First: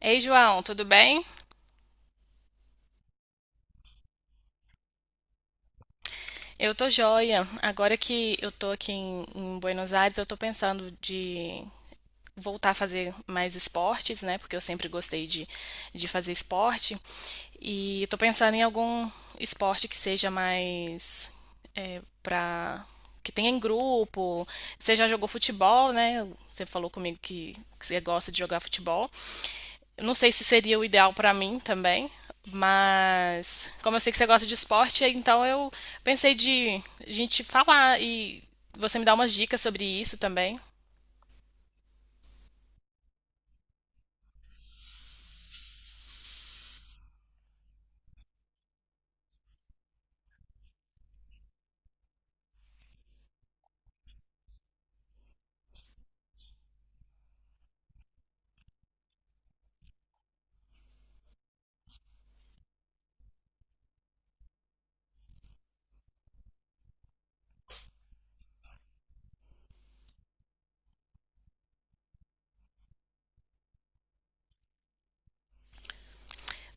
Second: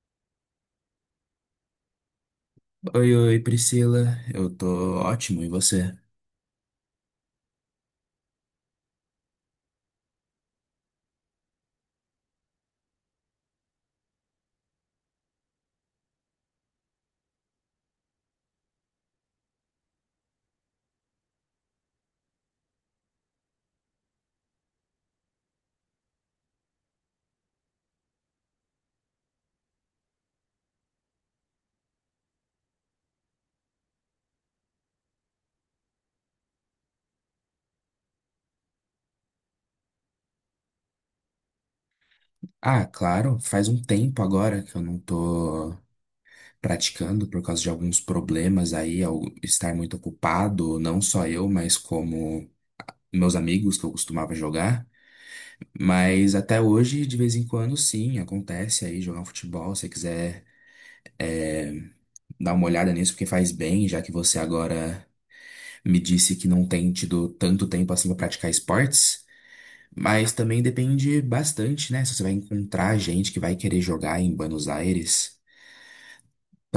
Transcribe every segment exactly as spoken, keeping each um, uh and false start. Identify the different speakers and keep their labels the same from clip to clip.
Speaker 1: Ei, João, tudo bem?
Speaker 2: Oi, oi, Priscila. Eu tô ótimo, e você?
Speaker 1: Eu tô joia. Agora que eu tô aqui em, em Buenos Aires, eu tô pensando de voltar a fazer mais esportes, né? Porque eu sempre gostei de, de fazer esporte. E tô pensando em algum esporte que seja mais é, pra. Que tenha em grupo. Você já jogou futebol, né? Você falou comigo que, que você gosta de jogar futebol. Eu Não sei se seria o ideal pra mim também, mas como eu sei que você gosta de esporte, então eu pensei de a gente falar e você me dar umas dicas sobre isso também.
Speaker 2: Ah, claro, faz um tempo agora que eu não tô praticando por causa de alguns problemas aí, ao estar muito ocupado, não só eu, mas como meus amigos que eu costumava jogar. Mas até hoje, de vez em quando, sim, acontece aí jogar um futebol, se você quiser dar uma olhada nisso, porque faz bem, já que você agora me disse que não tem tido tanto tempo assim pra praticar esportes. Mas também depende bastante, né? Se você vai encontrar gente que vai querer jogar em Buenos Aires,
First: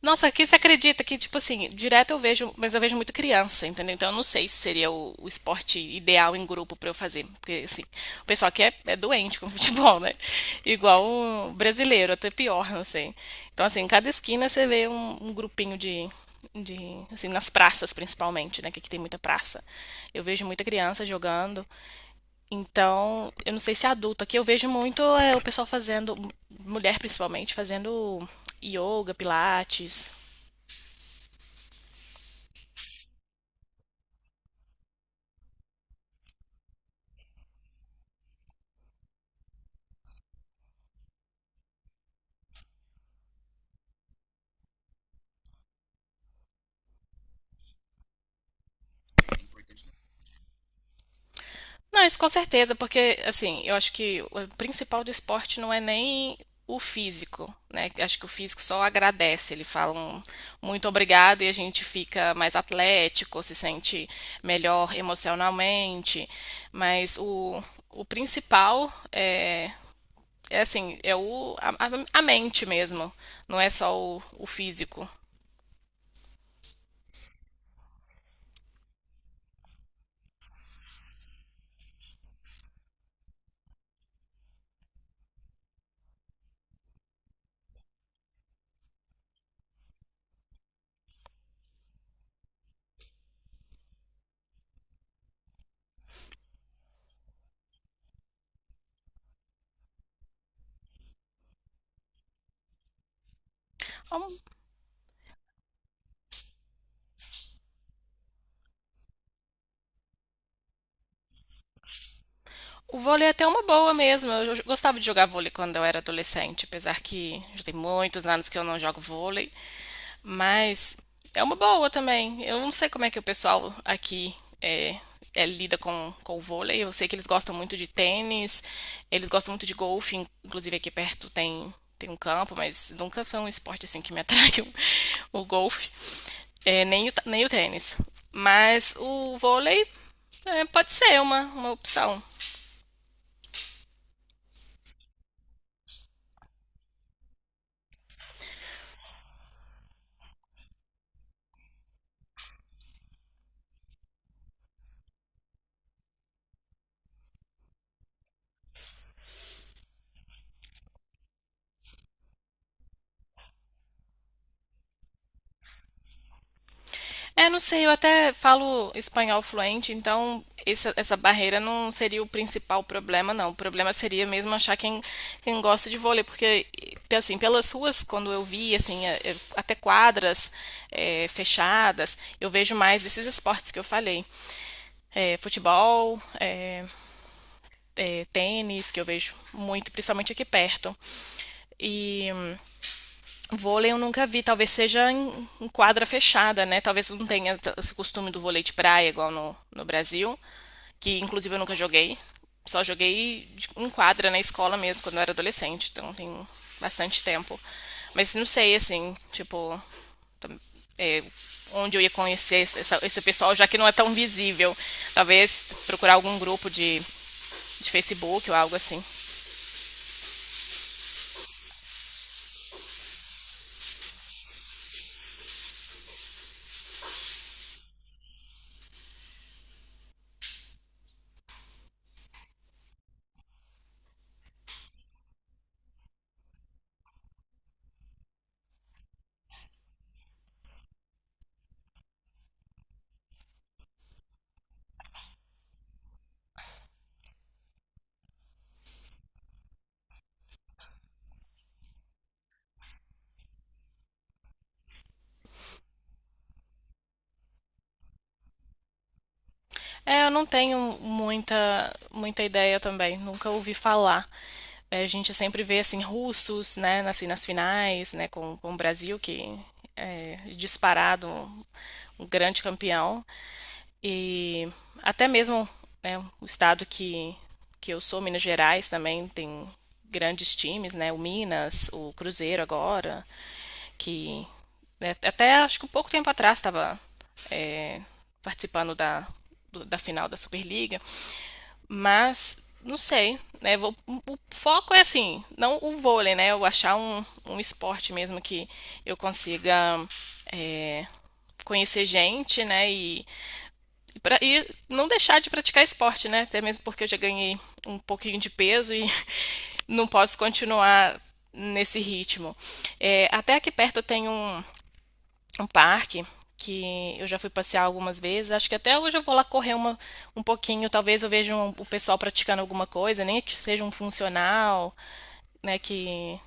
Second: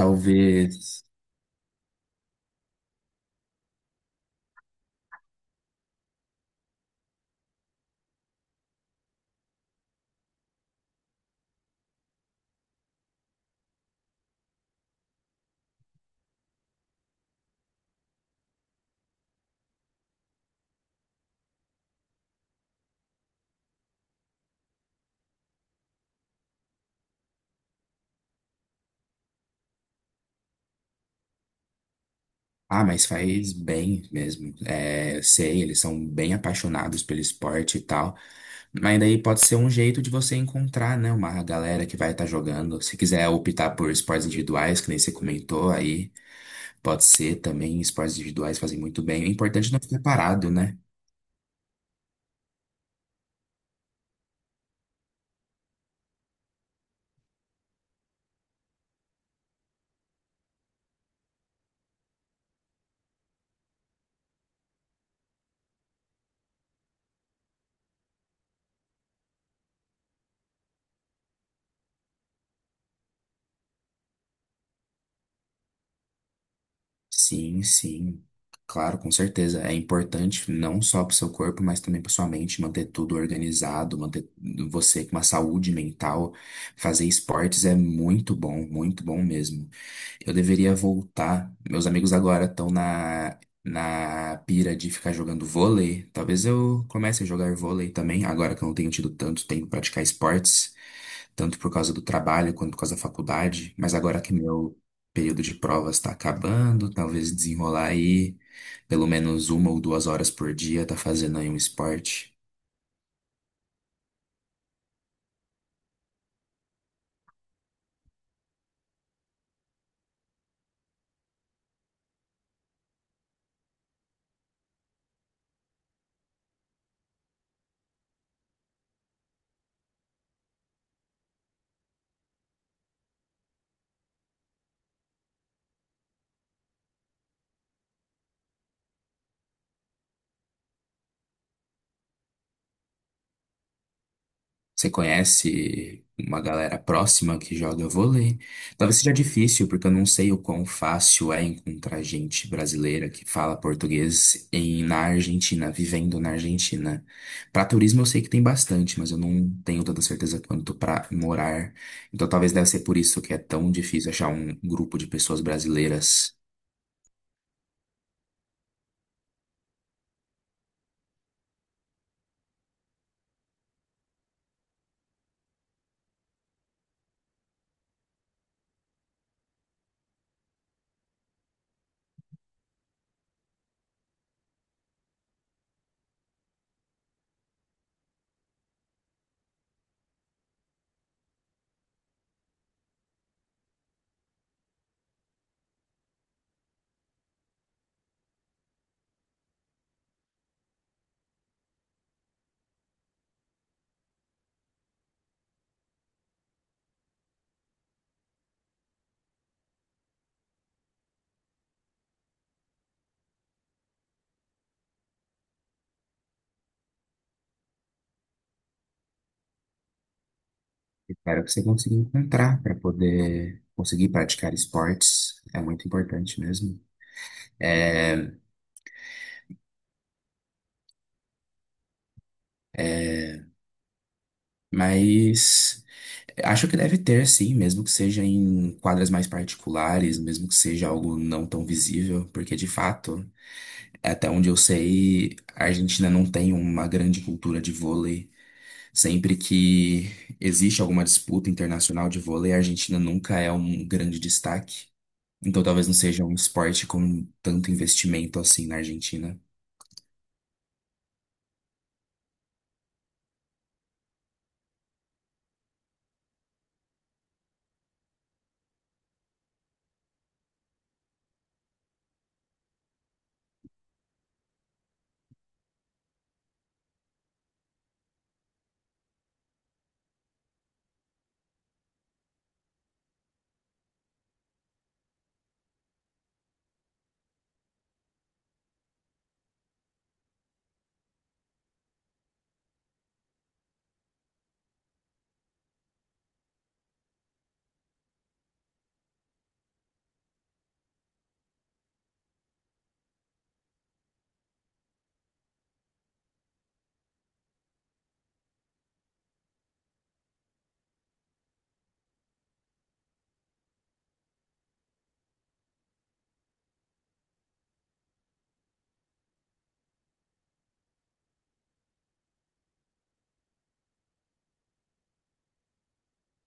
Speaker 1: Nossa, aqui você acredita que, tipo assim, direto eu vejo, mas eu vejo muito criança, entendeu? Então eu não sei se seria o, o esporte ideal em grupo pra eu fazer. Porque, assim, o pessoal aqui é, é doente com futebol, né? Igual o brasileiro, até pior, não sei. Então, assim, em cada esquina você vê um, um grupinho de, de- assim, nas praças principalmente, né? Que aqui tem muita praça. Eu vejo muita criança jogando. Então, eu não sei se é adulto. Aqui eu vejo muito é, o pessoal fazendo, mulher principalmente, fazendo yoga, pilates.
Speaker 2: Ah, mas faz bem mesmo. É, sei, eles são bem apaixonados pelo esporte e tal. Mas daí pode ser um jeito de você encontrar, né? Uma galera que vai estar jogando. Se quiser optar por esportes individuais, que nem você comentou aí, pode ser também. Esportes individuais fazem muito bem. O importante é não ficar parado, né?
Speaker 1: Não, isso com certeza, porque assim, eu acho que o principal do esporte não é nem o físico, né? Acho que o físico só agradece, ele fala um muito obrigado e a gente fica mais atlético, se sente melhor emocionalmente, mas o, o principal é, é, assim, é o, a, a- a mente mesmo, não é só o, o físico.
Speaker 2: Sim, sim. Claro, com certeza. É importante não só para o seu corpo, mas também para sua mente, manter tudo organizado, manter você com uma saúde mental. Fazer esportes é muito bom, muito bom mesmo. Eu deveria voltar. Meus amigos agora estão na, na pira de ficar jogando vôlei. Talvez eu comece a jogar vôlei também, agora que eu não tenho tido tanto tempo para praticar esportes tanto por causa do trabalho quanto por causa da faculdade, mas agora que meu período de provas está acabando, talvez desenrolar aí pelo menos uma ou duas horas por dia, tá fazendo aí um esporte.
Speaker 1: O vôlei é até uma boa mesmo. Eu gostava de jogar vôlei quando eu era adolescente, apesar que já tem muitos anos que eu não jogo vôlei, mas é uma boa também. Eu não sei como é que o pessoal aqui é, é, lida com, com o vôlei. Eu sei que eles gostam muito de tênis, eles gostam muito de golfe, in- inclusive aqui perto tem, tem um campo, mas nunca foi um esporte assim que me atraiu o, golfe, é, nem, o, ta- nem o tênis. Mas o vôlei é, pode ser uma, uma opção.
Speaker 2: Você conhece uma galera próxima que joga vôlei? Talvez seja difícil, porque eu não sei o quão fácil é encontrar gente brasileira que fala português em, na Argentina, vivendo na Argentina. Para turismo eu sei que tem bastante, mas eu não tenho tanta certeza quanto para morar. Então talvez deve ser por isso que é tão difícil achar um grupo de pessoas brasileiras.
Speaker 1: É, não sei, eu até falo espanhol fluente, então essa, essa barreira não seria o principal problema, não. O problema seria mesmo achar quem, quem gosta de vôlei, porque, assim, pelas ruas, quando eu vi, assim, é, é, até quadras é, fechadas, eu vejo mais desses esportes que eu falei. É, futebol, é, é, tênis, que eu vejo muito, principalmente aqui perto. E Vôlei eu nunca vi, talvez seja em, em quadra fechada, né? Talvez não tenha t- esse costume do vôlei de praia igual no, no Brasil, que inclusive eu nunca joguei. Só joguei de- em quadra na escola mesmo, quando eu era adolescente, então tem bastante tempo. Mas não sei, assim, tipo, é, onde eu ia conhecer esse, essa- esse pessoal, já que não é tão visível. Talvez procurar algum grupo de, de Facebook ou algo assim.
Speaker 2: Espero que você consiga encontrar para poder conseguir praticar esportes. É muito importante mesmo. É, mas. Acho que deve ter, sim, mesmo que seja em quadras mais particulares, mesmo que seja algo não tão visível, porque de fato, até onde eu sei, a Argentina não tem uma grande cultura de vôlei. Sempre que existe alguma disputa internacional de vôlei, a Argentina nunca é um grande destaque. Então talvez não seja um esporte com tanto investimento assim na Argentina.
Speaker 1: É, eu não tenho muita, muita ideia também, nunca ouvi falar. É, A gente sempre vê assim russos, né, assim, nas finais, né, com, com o Brasil que é disparado um, um grande campeão e até mesmo, né, o estado que que eu sou, Minas Gerais também tem grandes times, né, o Minas, o Cruzeiro agora, que né, até acho que um pouco tempo atrás estava participando da, do- da final da Superliga. Mas, não sei, né? Vou- o foco é assim, não o vôlei, né? Eu achar um, um esporte mesmo que eu consiga é, conhecer gente, né? E, e, pra- e não deixar de praticar esporte, né? Até mesmo porque eu já ganhei um pouquinho de peso e não posso continuar nesse ritmo. É, até aqui perto tem um um parque que eu já fui passear algumas vezes. Acho que até hoje eu vou lá correr uma, um pouquinho. Talvez eu veja um- o pessoal praticando alguma coisa, nem que seja um funcional, né? Que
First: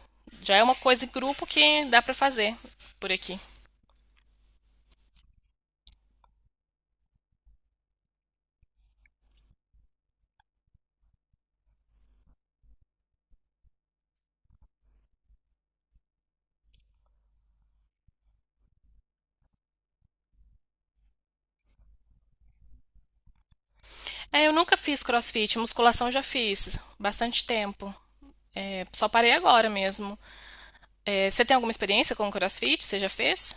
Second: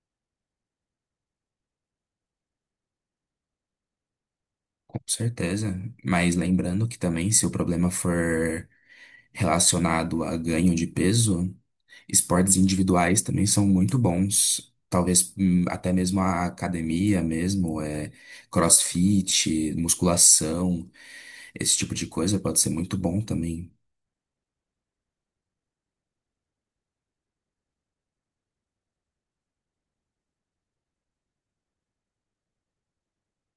Speaker 1: já é uma coisa em grupo que dá pra fazer por aqui.
Speaker 2: Com certeza. Mas lembrando que também, se o problema for relacionado a ganho de peso, esportes individuais também são muito bons. Talvez hum, até mesmo a academia mesmo, é, CrossFit, musculação, esse tipo de coisa pode ser muito bom também.
Speaker 1: É, eu nunca fiz crossfit, musculação eu já fiz, bastante tempo. É, só parei agora mesmo. É, você tem alguma experiência com crossfit? Você já fez?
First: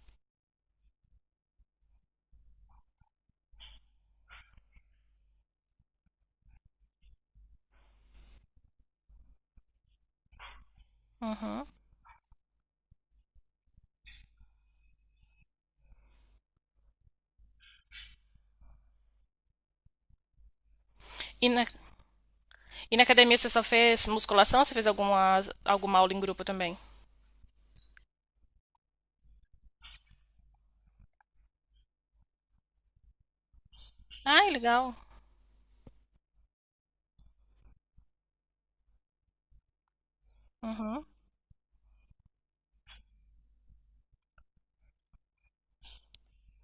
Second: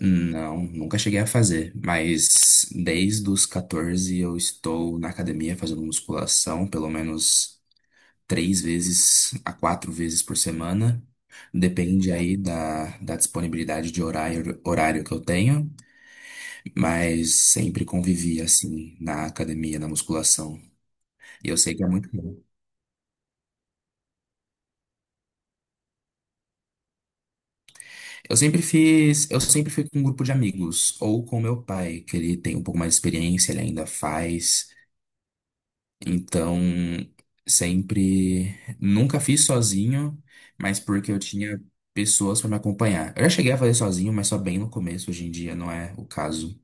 Speaker 2: Não, nunca cheguei a fazer, mas desde os catorze eu estou na academia fazendo musculação, pelo menos três vezes a quatro vezes por semana.
Speaker 1: Uhum.
Speaker 2: Depende aí da, da disponibilidade de horário, horário, que eu tenho. Mas sempre convivia assim na academia, na musculação.
Speaker 1: E
Speaker 2: E eu
Speaker 1: na,
Speaker 2: sei que é muito bom.
Speaker 1: e na academia você só fez musculação ou você fez alguma, alguma aula em grupo também?
Speaker 2: Eu sempre fiz, eu sempre fui com um grupo de amigos, ou com meu pai, que ele tem um pouco mais de experiência, ele ainda
Speaker 1: Ai,
Speaker 2: faz.
Speaker 1: legal.
Speaker 2: Então, sempre, nunca fiz sozinho, mas
Speaker 1: Uhum.
Speaker 2: porque eu tinha pessoas para me acompanhar. Eu já cheguei a fazer sozinho, mas só bem no começo, hoje em dia não é o caso,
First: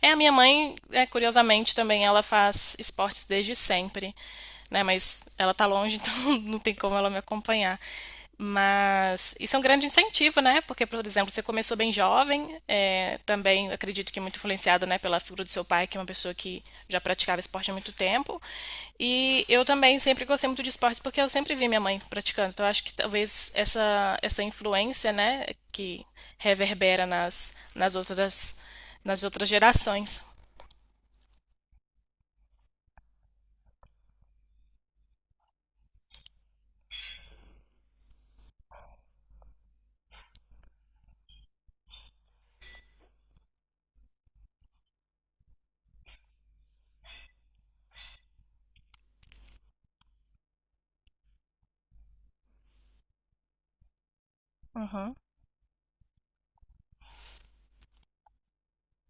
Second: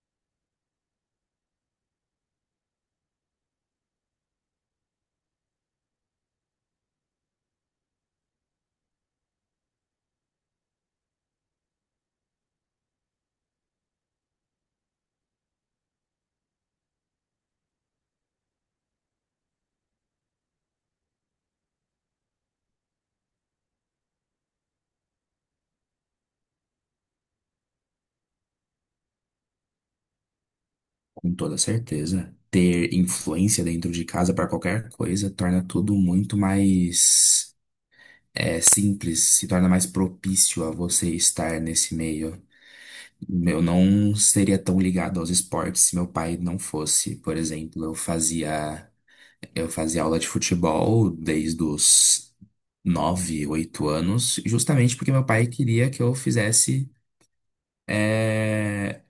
Speaker 1: É, a minha mãe, é, curiosamente, também ela faz esportes desde sempre, né? Mas ela tá longe, então não tem como ela me acompanhar. Mas isso é um grande incentivo, né? Porque, por exemplo, você começou bem jovem, é, também acredito que é muito influenciado, né, pela figura do seu pai, que é uma pessoa que já praticava esporte há muito tempo. E eu também sempre gostei muito de esportes porque eu sempre vi minha mãe praticando. Então, eu acho que talvez essa, essa influência, né, que reverbera nas, nas outras nas outras gerações.
Speaker 2: com toda certeza. Ter influência dentro de casa para qualquer coisa torna tudo muito mais é simples, se torna mais propício a você estar nesse meio. Eu não seria tão ligado aos esportes se meu pai não fosse. Por exemplo, eu fazia eu fazia aula de futebol desde os nove, oito anos, justamente porque
Speaker 1: Uhum,
Speaker 2: meu pai queria que eu fizesse é,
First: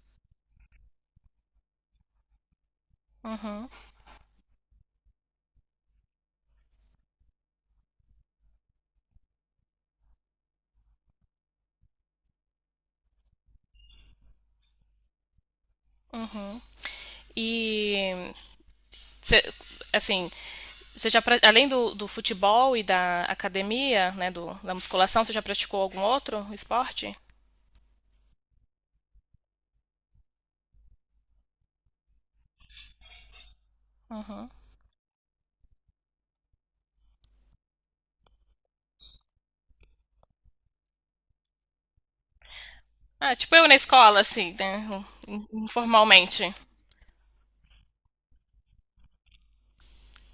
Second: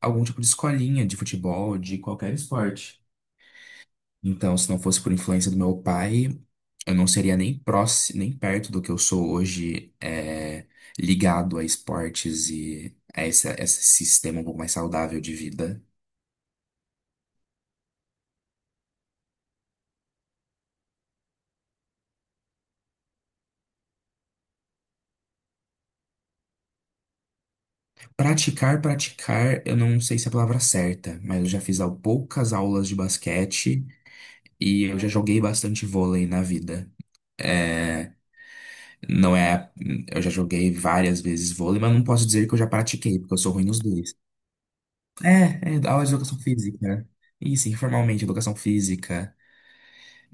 Speaker 2: algum tipo de escolinha de futebol, de qualquer esporte.
Speaker 1: uhum,
Speaker 2: Então, se não fosse por influência do meu pai, eu não seria nem próximo, nem perto do que eu sou hoje, é, ligado a esportes e a esse, a esse sistema um pouco mais saudável de vida.
Speaker 1: uhum. E, cê, assim, você já, pra- além do, do futebol e da academia, né, do, da musculação, você já praticou algum outro esporte?
Speaker 2: Praticar, praticar, eu não sei se é a palavra certa, mas eu já fiz al- poucas aulas de basquete
Speaker 1: Uhum.
Speaker 2: e eu já joguei bastante vôlei na vida. É, não é, eu já joguei várias vezes vôlei, mas não posso dizer que eu já pratiquei, porque
Speaker 1: Ah,
Speaker 2: eu sou
Speaker 1: tipo
Speaker 2: ruim
Speaker 1: eu na
Speaker 2: nos dois.
Speaker 1: escola, assim, né, in-
Speaker 2: É, é aula de educação
Speaker 1: informalmente.
Speaker 2: física. Isso, informalmente, educação física.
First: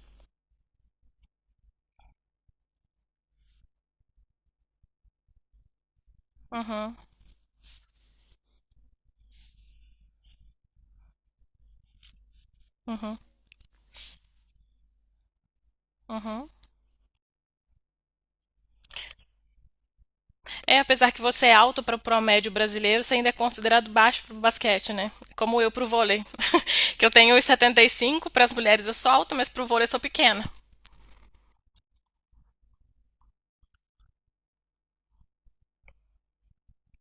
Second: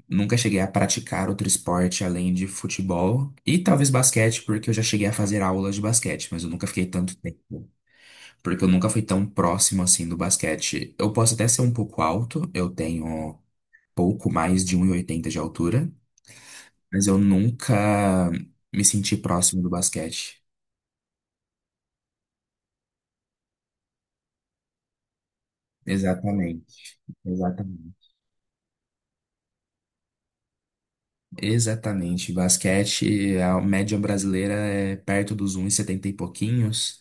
Speaker 2: Nunca cheguei a praticar outro esporte além de futebol e talvez basquete, porque eu já cheguei a fazer aulas de basquete, mas eu nunca fiquei
Speaker 1: Uhum,
Speaker 2: tanto tempo, porque eu nunca fui tão próximo assim do basquete. Eu posso até ser um pouco alto, eu
Speaker 1: uhum,
Speaker 2: tenho pouco mais de um e oitenta de altura,
Speaker 1: uhum.
Speaker 2: mas eu nunca me senti próximo do basquete.
Speaker 1: É, apesar que você é alto para o promédio brasileiro, você ainda é considerado baixo para o basquete, né? Como eu para o vôlei.
Speaker 2: Exatamente,
Speaker 1: Que eu tenho
Speaker 2: exatamente.
Speaker 1: um e setenta e cinco, para as mulheres eu sou alta, mas para o vôlei eu sou pequena.
Speaker 2: Exatamente. Basquete, a média brasileira é perto dos um e setenta e setenta e pouquinhos,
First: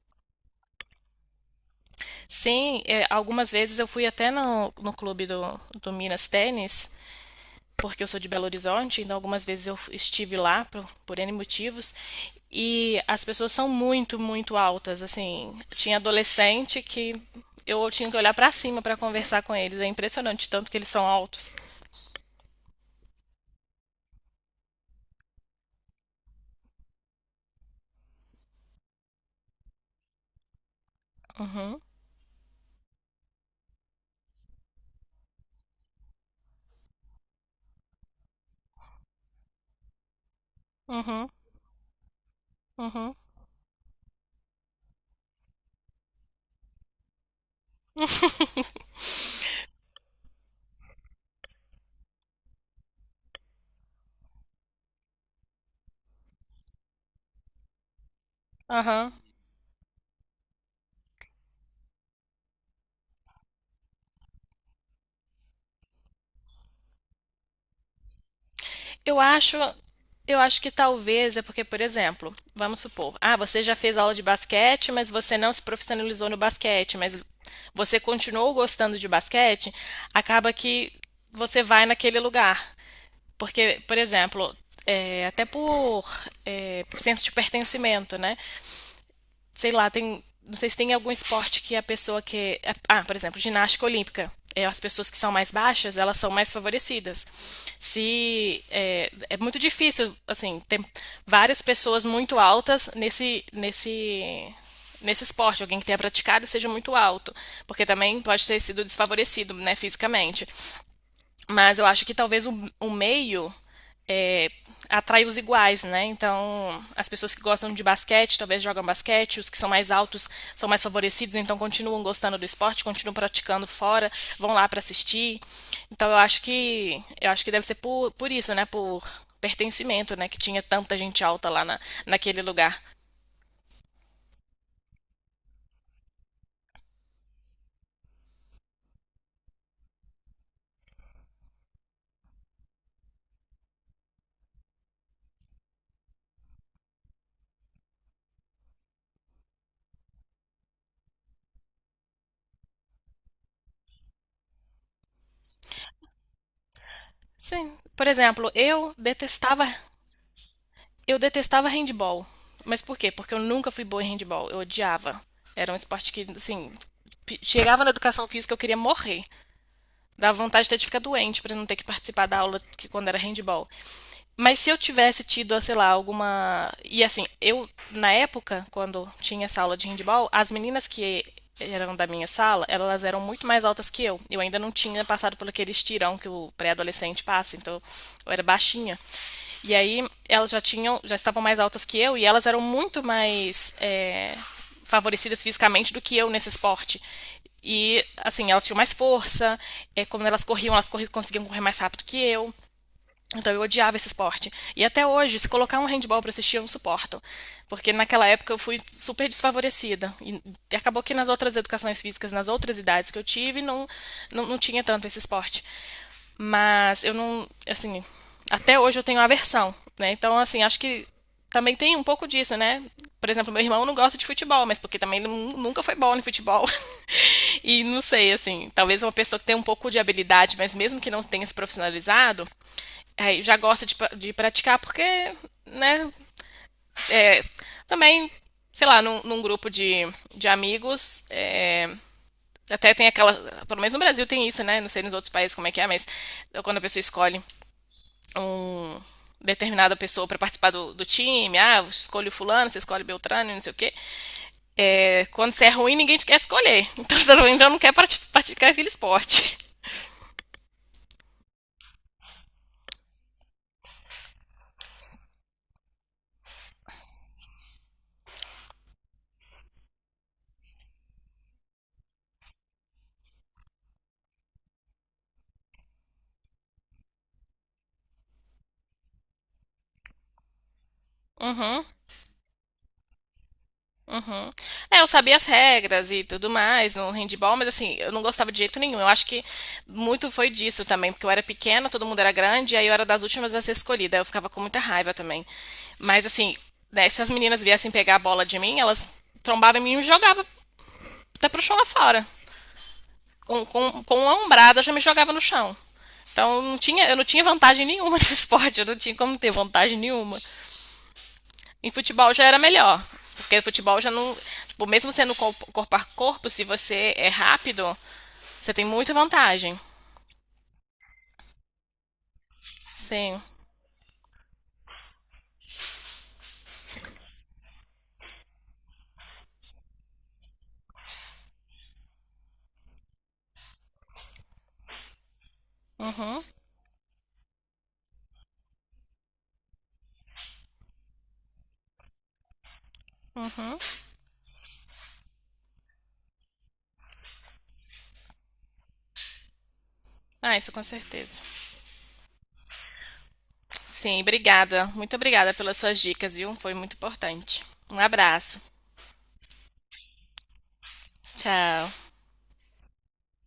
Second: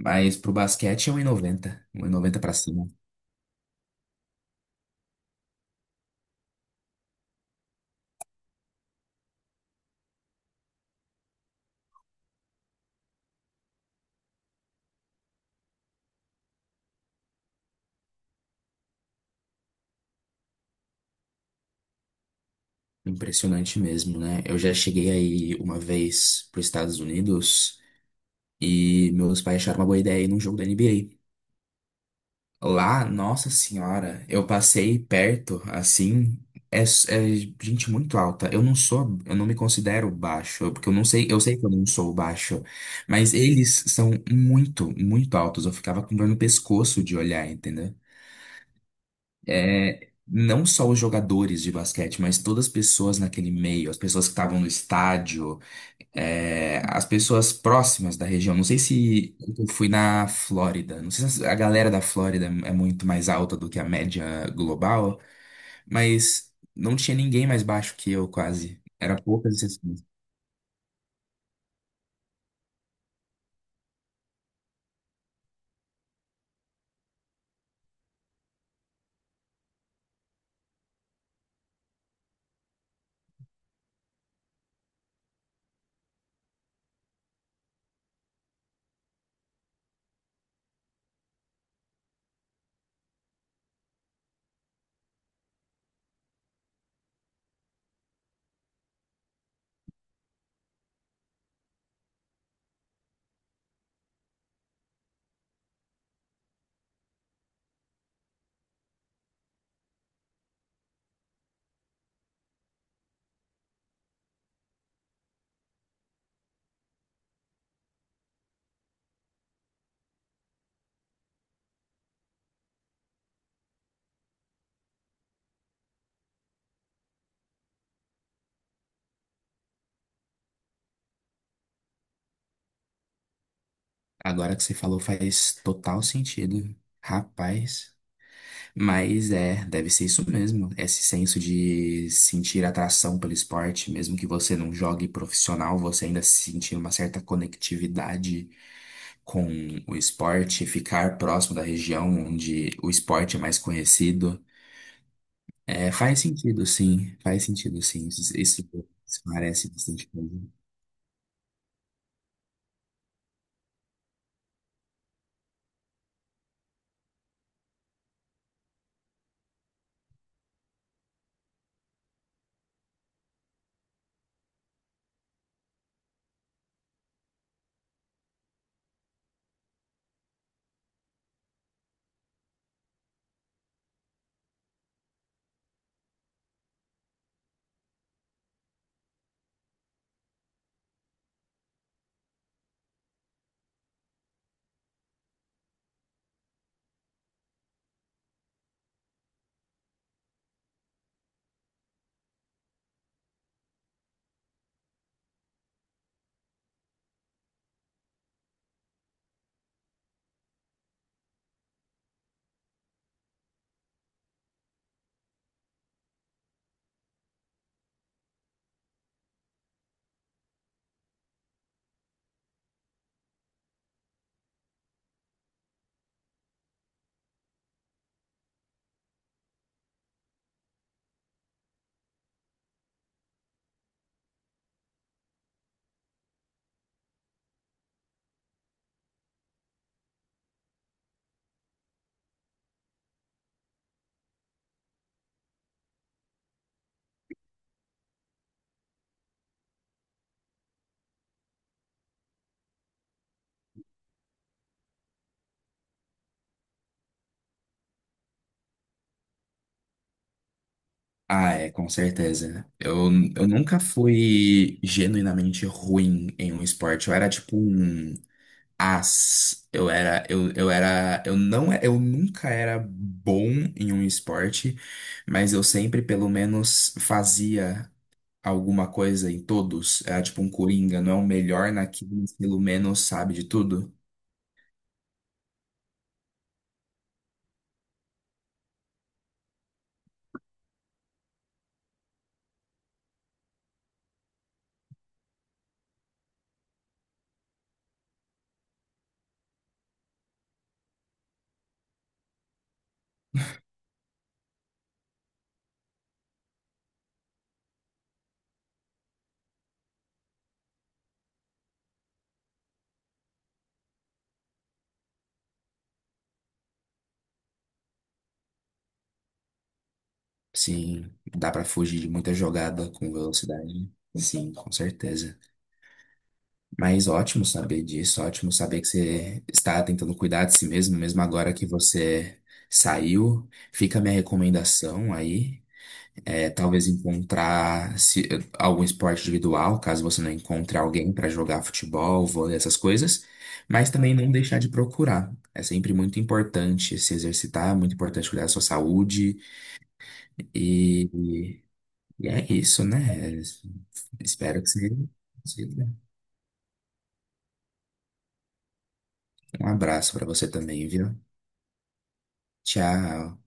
Speaker 2: mas pro basquete é um e noventa, um e noventa para
Speaker 1: Sim,
Speaker 2: cima.
Speaker 1: é, algumas vezes eu fui até no, no clube do, do Minas Tênis, porque eu sou de Belo Horizonte, então algumas vezes eu estive lá por, por N motivos, e as pessoas são muito, muito altas, assim. Tinha adolescente que eu tinha que olhar pra cima pra conversar com eles, é impressionante tanto que eles são altos.
Speaker 2: Impressionante mesmo, né? Eu já cheguei aí uma vez para Estados Unidos e meus pais acharam uma boa ideia ir num jogo da N B A.
Speaker 1: Uhum,
Speaker 2: Lá, nossa senhora, eu passei perto, assim, é, s- é gente muito alta. Eu não sou, eu não me considero baixo, porque eu não sei,
Speaker 1: uhum,
Speaker 2: eu sei que eu não sou baixo,
Speaker 1: uhum,
Speaker 2: mas eles são muito, muito altos. Eu ficava com dor no pescoço de olhar, entendeu? É, não só os jogadores de basquete, mas todas as pessoas naquele meio, as pessoas que estavam no estádio é, as pessoas próximas da região. Não sei
Speaker 1: aham.
Speaker 2: se eu fui na Flórida. Não sei se a galera da Flórida é muito mais alta do que a média global, mas não tinha ninguém mais baixo que eu, quase.
Speaker 1: Eu
Speaker 2: Era poucas
Speaker 1: acho,
Speaker 2: exceções.
Speaker 1: eu acho que talvez é porque, por exemplo, vamos supor, ah, você já fez aula de basquete, mas você não se profissionalizou no basquete, mas você continuou gostando de basquete, acaba que você vai naquele lugar. Porque, por exemplo, é, até por, é, por senso de pertencimento, né? sei lá, tem, não sei se tem algum esporte que a pessoa que, ah, por exemplo, ginástica olímpica, é, as pessoas que são mais baixas, elas são mais favorecidas. Se é, é muito difícil, assim, ter várias pessoas muito altas nesse nesse nesse esporte, alguém que tenha praticado seja muito alto, porque também pode ter sido desfavorecido, né, fisicamente. Mas eu acho que talvez o, o meio é, atrai os iguais, né? Então, as pessoas que gostam de basquete talvez jogam basquete, os que são mais altos são mais favorecidos, então continuam gostando do esporte, continuam praticando fora, vão lá para assistir. Então, eu acho que eu acho que deve ser por, por isso, né? Por pertencimento, né? Que tinha tanta gente alta lá na, naquele lugar.
Speaker 2: Agora que você falou faz total sentido. Rapaz. Mas é, deve ser isso mesmo. Esse senso de sentir atração pelo esporte, mesmo que você não jogue profissional, você ainda sentir uma certa conectividade com o esporte, ficar próximo da região onde o esporte é mais conhecido. É, faz sentido, sim, faz
Speaker 1: Sim.
Speaker 2: sentido,
Speaker 1: Por
Speaker 2: sim. Isso,
Speaker 1: exemplo,
Speaker 2: isso
Speaker 1: eu detestava
Speaker 2: parece bastante coisa.
Speaker 1: Eu detestava handball. Mas por quê? Porque eu nunca fui boa em handball. Eu odiava. Era um esporte que, assim, chegava na educação física eu queria morrer. Dava vontade até de ficar doente para não ter que participar da aula que quando era handball. Mas se eu tivesse tido, sei lá, alguma. E assim, eu, na época, quando tinha essa aula de handball, as meninas que eram da minha sala, elas eram muito mais altas que eu. Eu ainda não tinha passado por aquele estirão que o pré-adolescente passa, então eu era baixinha. E aí elas já tinham, já estavam mais altas que eu e elas eram muito mais é, favorecidas fisicamente do que eu nesse esporte. E, assim, elas tinham mais força, é, quando elas corriam, elas corri conseguiam correr mais rápido que eu. Então eu odiava esse esporte. E até hoje, se colocar um handball para assistir, eu não suporto. Porque naquela época eu fui super desfavorecida. E acabou que nas outras educações físicas, nas outras idades que eu tive, não, não, não tinha tanto esse esporte. Mas eu não, assim, até hoje eu tenho aversão, né? Então, assim, acho que também tem um pouco disso, né? Por exemplo, meu irmão não gosta de futebol, mas porque também ele nu- nunca foi bom no futebol. E não sei, assim, talvez uma pessoa que tem um pouco de habilidade, mas mesmo que não tenha se profissionalizado, aí já gosta de, pra- de praticar porque, né, é, também, sei lá, num, num grupo de, de amigos, é, até tem aquela, pelo menos no Brasil tem isso, né, não sei nos outros países como é que é, mas quando a pessoa escolhe um determinada pessoa para participar do, do, time, ah, escolhe o fulano, você escolhe Beltrano, não sei o quê. É, quando você é ruim, ninguém te quer escolher. Então você então não quer praticar aquele esporte.
Speaker 2: Ah, é, com certeza. Eu, eu nunca fui genuinamente ruim em um esporte. Eu era tipo um as. Eu era, eu, eu era, eu não, eu nunca era bom em um esporte, mas eu sempre pelo menos fazia alguma coisa em todos. É tipo um coringa, não é o melhor
Speaker 1: Uhum.
Speaker 2: naquilo, mas pelo menos sabe de tudo.
Speaker 1: Uhum. É, eu sabia as regras e tudo mais no handball, mas assim, eu não gostava de jeito nenhum. Eu acho que muito foi disso também, porque eu era pequena, todo mundo era grande, e aí eu era das últimas a ser escolhida. Eu ficava com muita raiva também. Mas assim, né, se as meninas viessem pegar a bola de mim, elas trombavam em mim e me jogavam até pro chão lá fora. com, com, com uma ombrada já me jogava no chão. Então não tinha, eu não tinha vantagem nenhuma nesse esporte, eu não tinha como ter vantagem nenhuma. Em futebol já era melhor, porque o futebol já não. Tipo, mesmo sendo corpo a corpo, se você é rápido, você tem muita vantagem.
Speaker 2: Sim, dá pra fugir de muita jogada com
Speaker 1: Sim.
Speaker 2: velocidade. Sim, com certeza. Mas ótimo saber disso, ótimo saber que você está tentando cuidar de si mesmo, mesmo agora que você saiu. Fica a minha recomendação aí. É, talvez encontrar se- algum esporte individual, caso você não encontre alguém para jogar futebol, vôlei, essas coisas, mas também não deixar de procurar. É sempre muito importante se exercitar, é muito importante cuidar da sua saúde
Speaker 1: Ah, isso com
Speaker 2: e,
Speaker 1: certeza.
Speaker 2: e- e é isso, né?
Speaker 1: Sim,
Speaker 2: Espero que
Speaker 1: obrigada.
Speaker 2: você.
Speaker 1: Muito obrigada pelas suas dicas, viu? Foi muito importante. Um abraço.
Speaker 2: Um abraço para você também, viu?
Speaker 1: Tchau.
Speaker 2: Tchau.